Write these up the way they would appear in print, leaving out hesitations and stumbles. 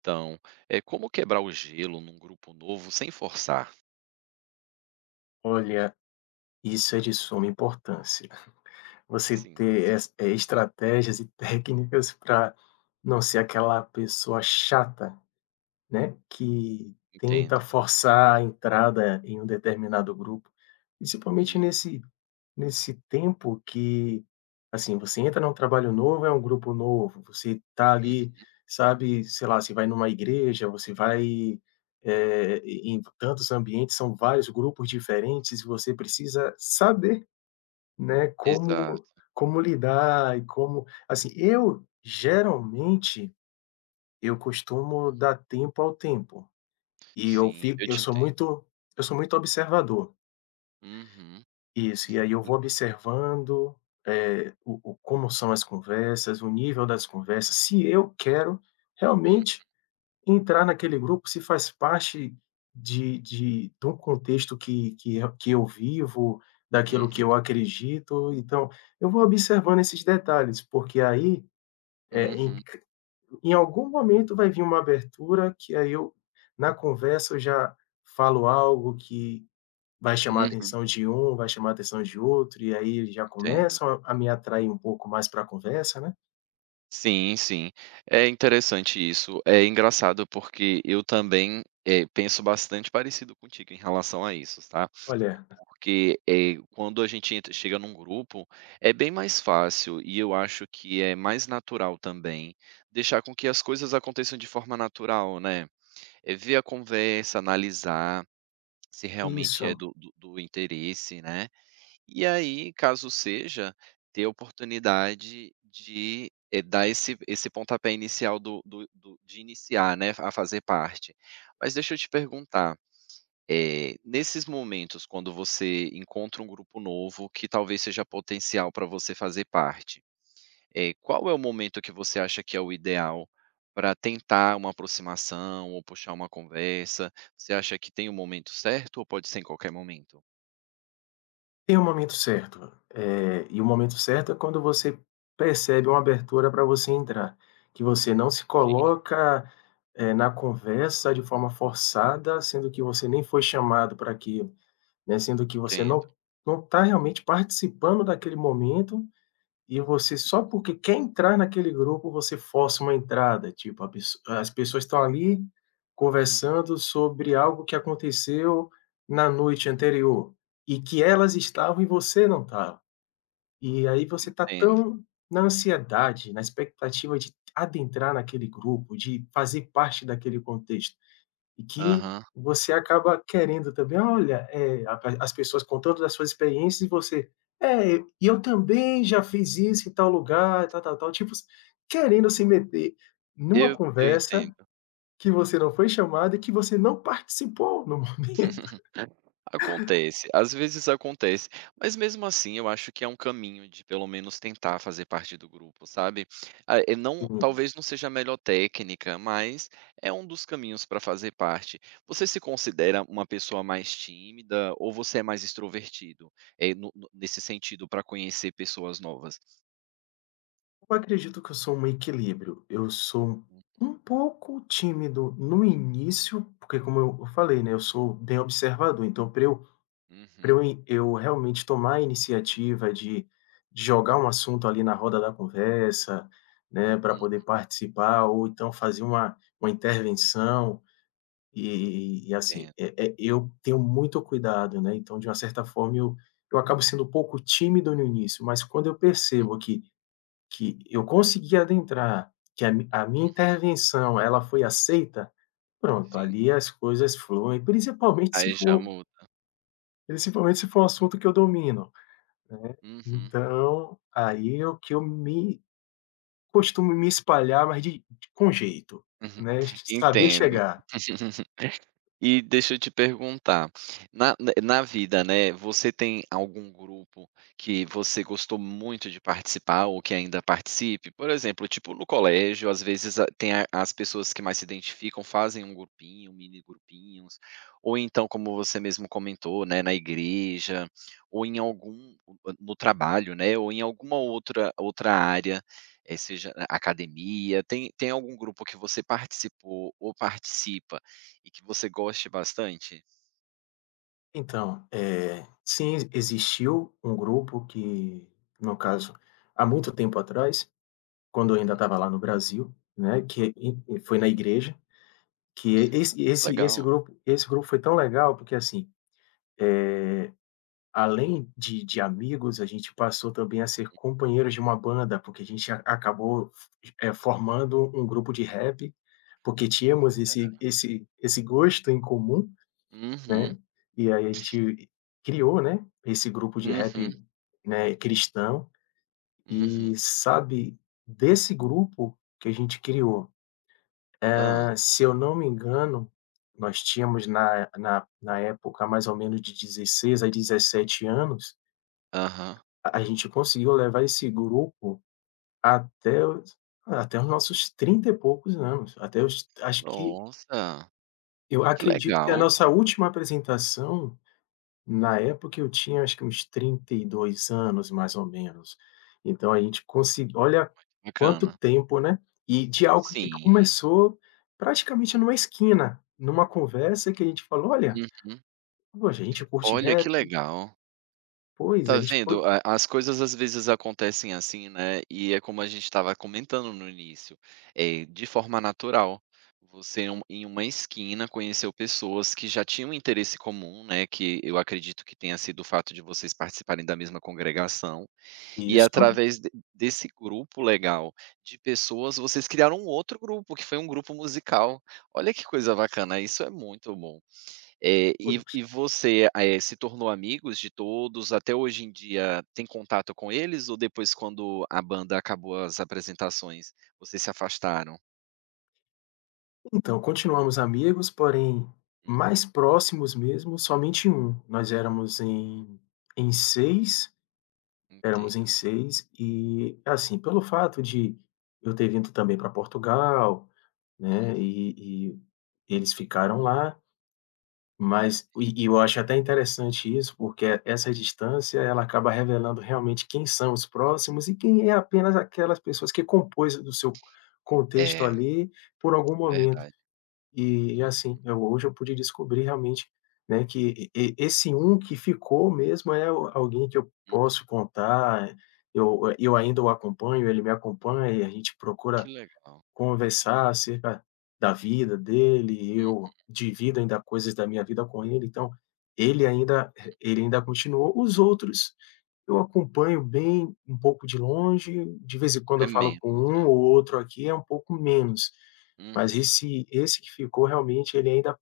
Então, é como quebrar o gelo num grupo novo sem forçar? Olha, isso é de suma importância. Você Sim, ter estratégias e técnicas para não ser aquela pessoa chata, né, que tenta entendo. forçar a entrada em um determinado grupo, Hum, principalmente nesse tempo que, assim, você entra num trabalho novo, é um grupo novo, você tá ali, uhum, sabe, sei lá, você vai numa igreja, você vai, em tantos ambientes, são vários grupos diferentes, e você precisa saber, né, como exato. como lidar e como assim, eu geralmente eu costumo dar tempo ao tempo. E eu Sim, fico eu te entendo. Eu sou muito observador. Uhum, Isso, e aí eu e vou observando, o como são as conversas, o nível das conversas, se eu quero hum, realmente entrar naquele grupo, se faz parte de um contexto que eu vivo, daquilo que eu uhum, acredito. Então, eu vou observando esses detalhes, porque aí, eh, em uhum, em algum momento vai vir uma abertura que aí eu, na conversa, eu já falo algo que vai chamar a uhum, atenção de um, vai chamar a atenção de outro, e aí eles já entendo. começam a me atrair um pouco mais para a conversa, né. Sim, sim. É interessante isso. É engraçado porque eu também, penso bastante parecido contigo em relação a isso, tá? Olha. Porque, quando a gente entra chega num grupo, é bem mais fácil e eu acho que é mais natural também, deixar com que as coisas aconteçam de forma natural, né. É ver a conversa, analisar se realmente é Isso. do interesse, né. E aí, caso seja, ter a oportunidade de, dar esse esse pontapé inicial do do do de iniciar, né, a fazer parte. Mas deixa eu te perguntar, nesses momentos, quando você encontra um grupo novo que talvez seja potencial para você fazer parte, qual é o momento que você acha que é o ideal para tentar uma aproximação ou puxar uma conversa? Você acha que tem o momento certo ou pode ser em qualquer momento? Tem um momento certo, e o momento certo é quando você percebe uma abertura para você entrar, que você não se Sim, coloca, na conversa de forma forçada, sendo que você nem foi chamado para aquilo, né, sendo que você entendo. não está realmente participando daquele momento. E você só porque quer entrar naquele grupo, você força uma entrada, tipo, a pesso as pessoas estão ali Uhum, conversando sobre algo que aconteceu na noite uhum, anterior, e que elas estavam e você não estava. E aí você está entendo. tão na ansiedade, na expectativa de adentrar naquele grupo, de fazer parte daquele contexto. E que Aham, você acaba querendo também, olha, a as pessoas contando das suas experiências e você: "É, e eu também já fiz isso em tal lugar, tal, tal, tal", tipo, querendo se meter numa eu conversa entendo. que você não foi chamado e que você não participou no momento. Acontece, às vezes acontece, mas mesmo assim eu acho que é um caminho de pelo menos tentar fazer parte do grupo, sabe. Ah, não, Sim. talvez não seja a melhor técnica, mas é um dos caminhos para fazer parte. Você se considera uma pessoa mais tímida ou você é mais extrovertido? É no nesse sentido para conhecer pessoas novas? Eu acredito que eu sou um equilíbrio. Eu sou Hum, um pouco tímido no início, porque como eu falei, né, eu sou bem observador, então para eu Pra eu in eu realmente tomar a iniciativa de jogar um assunto ali na roda da conversa, né, para uhum, poder participar ou então fazer uma intervenção e assim, entendo. Eu tenho muito cuidado, né, então de uma certa forma eu acabo sendo um pouco tímido no início, mas quando eu percebo que eu consegui adentrar, que a mi a minha Uhum, intervenção ela foi aceita, pronto, sim. ali as coisas fluem, Aí já muda. principalmente se for um assunto que eu domino. Uhum, Então, aí é o que eu me costumo me espalhar, mas de com jeito, uhum, né, saber entendo. chegar. E deixa eu te perguntar, na vida, né, você tem algum grupo que você gostou muito de participar ou que ainda participe? Por exemplo, tipo no colégio, às vezes a tem a as pessoas que mais se identificam fazem um grupinho, mini grupinhos, ou então como você mesmo comentou, né, na igreja, ou em algum, no trabalho, né, ou em alguma outra área, seja na academia, tem algum grupo que você participou ou participa, e que você goste bastante? Então, sim, existiu um grupo que, no caso, há muito tempo atrás, quando eu ainda Hum, estava lá no Brasil, né, que foi na hum, igreja, que esse que esse esse legal. grupo esse grupo foi tão legal, porque assim além de amigos, a gente passou também a ser companheiros de uma banda, porque a gente a acabou, formando um grupo de rap, porque tínhamos esse Olha. esse esse gosto em comum, né, Uhum, e aí a gente criou, né, esse grupo de uhum, rap, né, cristão. E, uhum. sabe, desse grupo que a gente criou, Hã, se eu não me engano, nós tínhamos na época mais ou menos de dezesseis a 17 anos. aham. A gente conseguiu levar esse grupo até os até os nossos 30 e poucos anos, até os acho que Nossa, eu que acredito que a legal, nossa última apresentação, na época eu tinha acho que uns 32 anos, mais ou menos. Então a gente consegui olha quanto bacana. tempo, né, e de algo que Sim, começou praticamente numa esquina, numa conversa que a gente falou: "Olha, uhum. poxa, a gente curte Olha, que rap". legal. Pois, Tá a gente co vendo? A As coisas às vezes acontecem assim, né, e é como a gente estava comentando no início, é de forma natural. Você em uma esquina conheceu pessoas que já tinham interesse comum, né, que eu acredito que tenha sido o fato de vocês participarem da mesma congregação, e isso. através de desse grupo legal de pessoas, vocês criaram um outro grupo, que foi um grupo musical. Olha que coisa bacana, isso é muito bom. E você, se tornou amigos de todos, até hoje em dia tem contato com eles ou depois quando a banda acabou as apresentações, vocês se afastaram? Então, continuamos amigos, porém Uhum, mais próximos mesmo, somente um. Nós éramos em 6, éramos em entendo. 6 e, assim, pelo fato de eu ter vindo também para Portugal, Uhum, né, e eles ficaram lá, mas entendo. Eu acho até interessante isso, porque essa distância ela acaba revelando realmente quem são os próximos e quem é apenas aquelas pessoas que compôs do seu contexto É, ali por algum momento. verdade. E Uhum, assim, eu hoje eu pude descobrir realmente, né, que esse um que ficou mesmo é o alguém que eu posso contar, eu ainda o acompanho, ele me acompanha e a gente que procura legal. conversar acerca da vida dele e Hum, eu divido ainda coisas da minha vida com ele, então ele ainda ele ainda continuou. Os outros, eu acompanho bem um pouco de longe, de vez em quando é eu falo com menos, um né. ou outro aqui, é um pouco menos, mas Uhum, esse que ficou realmente ele ainda,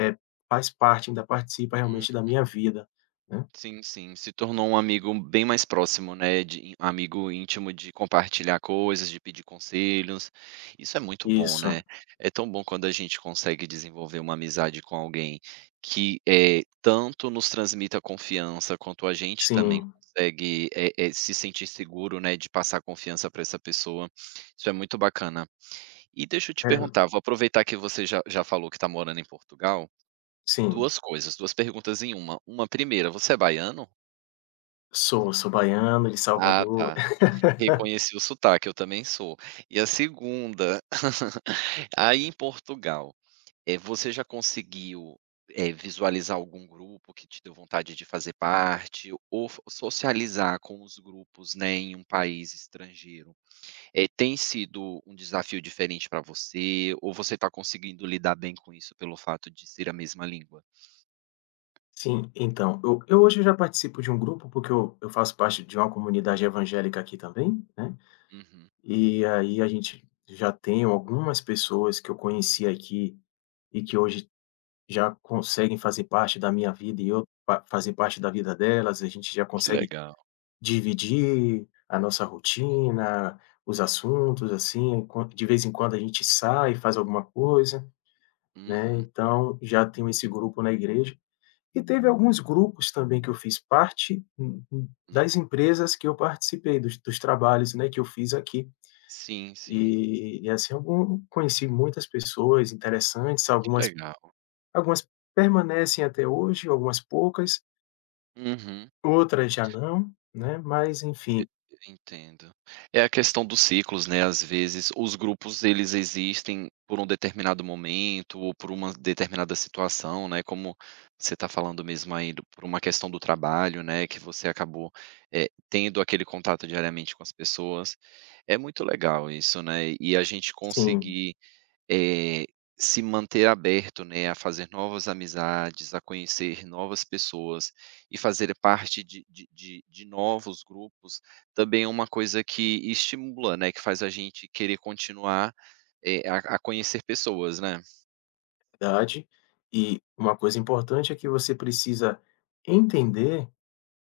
é faz parte, ainda participa hum. realmente da minha vida, né. Sim, sim, se tornou um amigo bem mais próximo, né, de amigo íntimo, de compartilhar coisas, de pedir conselhos, isso é muito bom, né. Isso, É tão bom quando a gente consegue desenvolver uma amizade com alguém que é tanto nos transmita confiança, quanto a gente também sim, consegue, se sentir seguro, né, de passar confiança para essa pessoa, isso é muito bacana. E deixa eu te é, perguntar, vou aproveitar que você já falou que está morando em Portugal. sim. 2 coisas, 2 perguntas em uma. Uma, primeira, você é baiano? Sou, sou baiano de Ah, Salvador. tá. Reconheci o sotaque, eu também sou. E a segunda, aí em Portugal, você já conseguiu, visualizar algum grupo que te deu vontade de fazer parte ou f socializar com os grupos, né, em um país estrangeiro, tem sido um desafio diferente para você ou você está conseguindo lidar bem com isso pelo fato de ser a mesma língua? Sim, então, eu hoje já participo de um grupo, porque eu faço parte de uma comunidade evangélica aqui também, né, Uhum. e aí a gente já tem algumas pessoas que eu conheci aqui e que hoje já conseguem fazer parte da minha vida e eu fa fazer parte da vida delas, a gente já Que consegue legal. dividir a nossa Uhum. rotina, os assuntos, assim, quan de vez em quando a gente sai, faz alguma coisa, né, Uhum. então já tenho esse grupo na igreja e teve alguns grupos também que eu fiz parte, Hum. das empresas que eu participei, dos trabalhos, né, que eu fiz aqui. Sim, sim. E assim, algum conheci muitas pessoas interessantes, Que algumas legal. algumas permanecem até hoje, algumas poucas, Uhum. outras já não, né, mas E enfim, entendo. É a questão dos ciclos, né, às vezes os grupos eles existem por um determinado momento ou por uma determinada situação, né, como você está falando mesmo aí, do por uma questão do trabalho, né, que você acabou, tendo aquele contato diariamente com as pessoas. É muito legal isso, né, e a gente sim, conseguir eh, se manter aberto, né, a fazer novas amizades, a conhecer novas pessoas e fazer parte de novos grupos, também é uma coisa que estimula, né, que faz a gente querer continuar, a conhecer pessoas, né. verdade. E uma coisa importante é que você precisa entender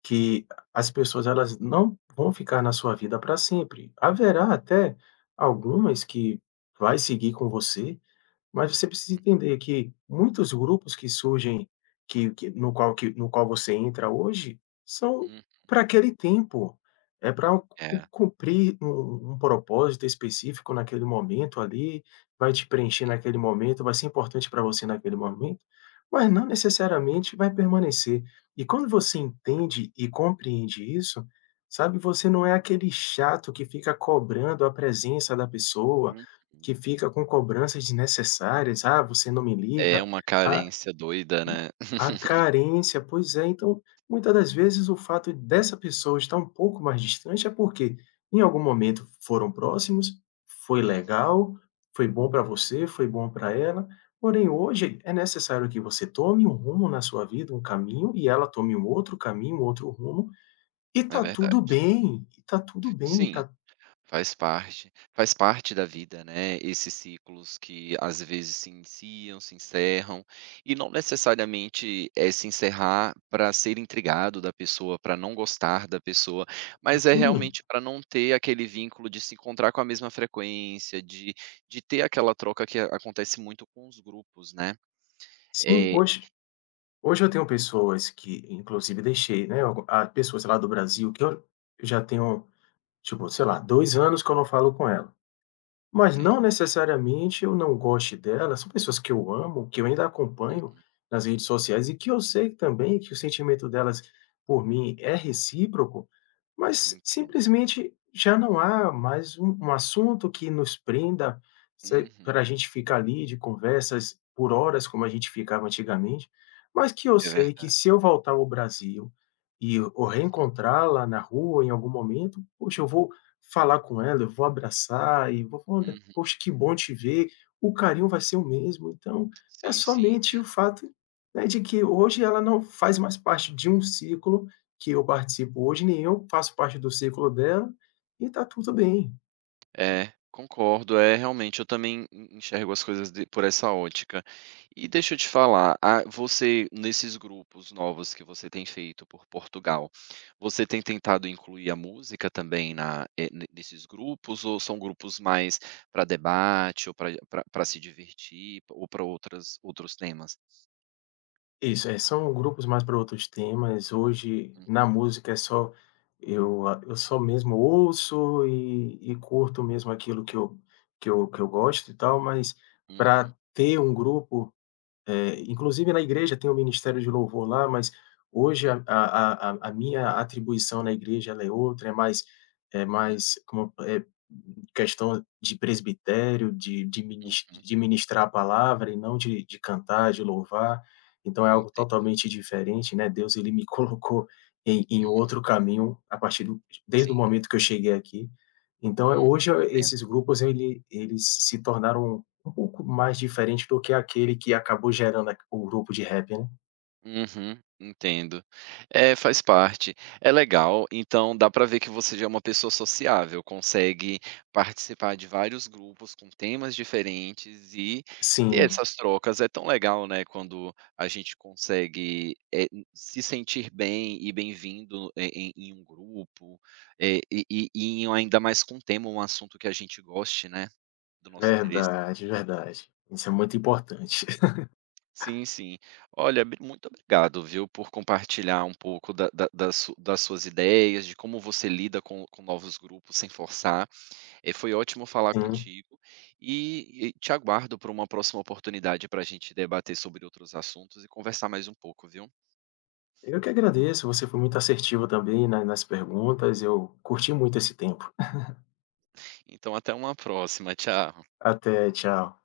que as pessoas elas não vão ficar na sua vida para sempre. Haverá até algumas que vai seguir com você, mas você precisa Uhum. entender que muitos grupos que surgem, que no qual você entra hoje, são Hum, para aquele tempo, é para é, cumprir um propósito específico naquele momento ali, vai te preencher sim. naquele momento, vai ser importante para você naquele momento, mas não necessariamente vai permanecer. E quando você entende e compreende isso, sabe, você não é aquele chato que fica cobrando a presença da pessoa, Uhum. que fica com cobranças desnecessárias, "Ah, você não me É liga", uma ah, carência doida, e né. a carência, pois é. Então, muitas das vezes o fato dessa pessoa estar um pouco mais distante é porque em algum momento foram próximos, foi Uhum, legal, foi bom para você, foi bom para ela, porém hoje é necessário que você tome um rumo na sua vida, um caminho, e ela tome um outro caminho, um outro rumo, e é tá tudo verdade. bem, Sim. tá Faz parte da vida, né, esses ciclos que às vezes se iniciam, se encerram, e não necessariamente é se encerrar para ser intrigado da pessoa, para não gostar da pessoa, mas é tudo bem. realmente para não ter aquele vínculo de se encontrar com a mesma frequência, de ter aquela troca que acontece muito com os grupos, né. Sim, É, hoje eu tenho pessoas que inclusive deixei, né, pessoas lá do Brasil que eu já tenho, tipo, sei lá, 2 anos que eu não falo com ela. Mas entendo. não necessariamente eu não goste dela, são pessoas que eu amo, que eu ainda acompanho Uhum, nas redes sociais e que eu sei também que o sentimento delas por mim é recíproco, mas entendo. simplesmente já não há mais um assunto que nos prenda, Uhum, para a gente ficar ali de conversas por horas como a gente ficava antigamente, mas que eu é sei que verdade. se eu voltar ao Brasil e ou reencontrá-la na rua em algum momento, poxa, eu vou falar com ela, eu vou abraçar e vou falar: "Olha, Uhum, poxa, que bom te ver", o carinho vai ser o mesmo. Então, é sim, sim. somente o fato, né, de que hoje ela não faz mais parte de um ciclo que eu participo hoje, nem eu faço parte do ciclo dela, e tá tudo bem. É, concordo. É, realmente, eu também en enxergo as coisas de por essa ótica. E deixa eu te falar, ah, você nesses grupos novos que você tem feito por Portugal, você tem tentado incluir a música também na, ne nesses grupos ou são grupos mais para debate ou para se divertir ou para outras outros temas? Isso, é são grupos mais para outros temas. Hoje, Hum, na música, é só eu só mesmo ouço e curto mesmo aquilo que eu gosto e tal, mas uhum, para ter um grupo é, inclusive na igreja tem o ministério de louvor lá, mas hoje uhum, a minha atribuição na igreja ela é outra, é mais como é questão de presbitério, de minis uhum, de ministrar a palavra e não de de cantar, de louvar, então é algo enten totalmente diferente, né, Deus ele me colocou em em hum, outro caminho a partir do desde o sim, momento que eu cheguei aqui. Então, uhum, hoje entendo. esses grupos eles se tornaram um pouco mais diferente do que aquele que acabou gerando a o grupo de rap, né. Uhum, entendo. É, faz parte. É legal, então dá para ver que você já é uma pessoa sociável, consegue participar de vários grupos com temas diferentes e ter Sim, essas trocas. É tão legal, né, quando a gente consegue, se sentir bem e bem-vindo em, em um grupo, eh, e, e ainda mais com um tema, um assunto que a gente goste, né, do nosso interesse. verdade, verdade. Isso é muito importante. Sim, sim. Olha, bri muito obrigado, viu, por compartilhar um pouco da su das suas ideias, de como você lida com novos grupos sem forçar. Foi ótimo falar Sim. contigo e te aguardo para uma próxima oportunidade para a gente debater sobre outros assuntos e conversar mais um pouco, viu. Eu que agradeço, você foi muito assertivo também na nas perguntas, eu curti muito esse tempo. Então, até uma próxima, tchau. Até, tchau.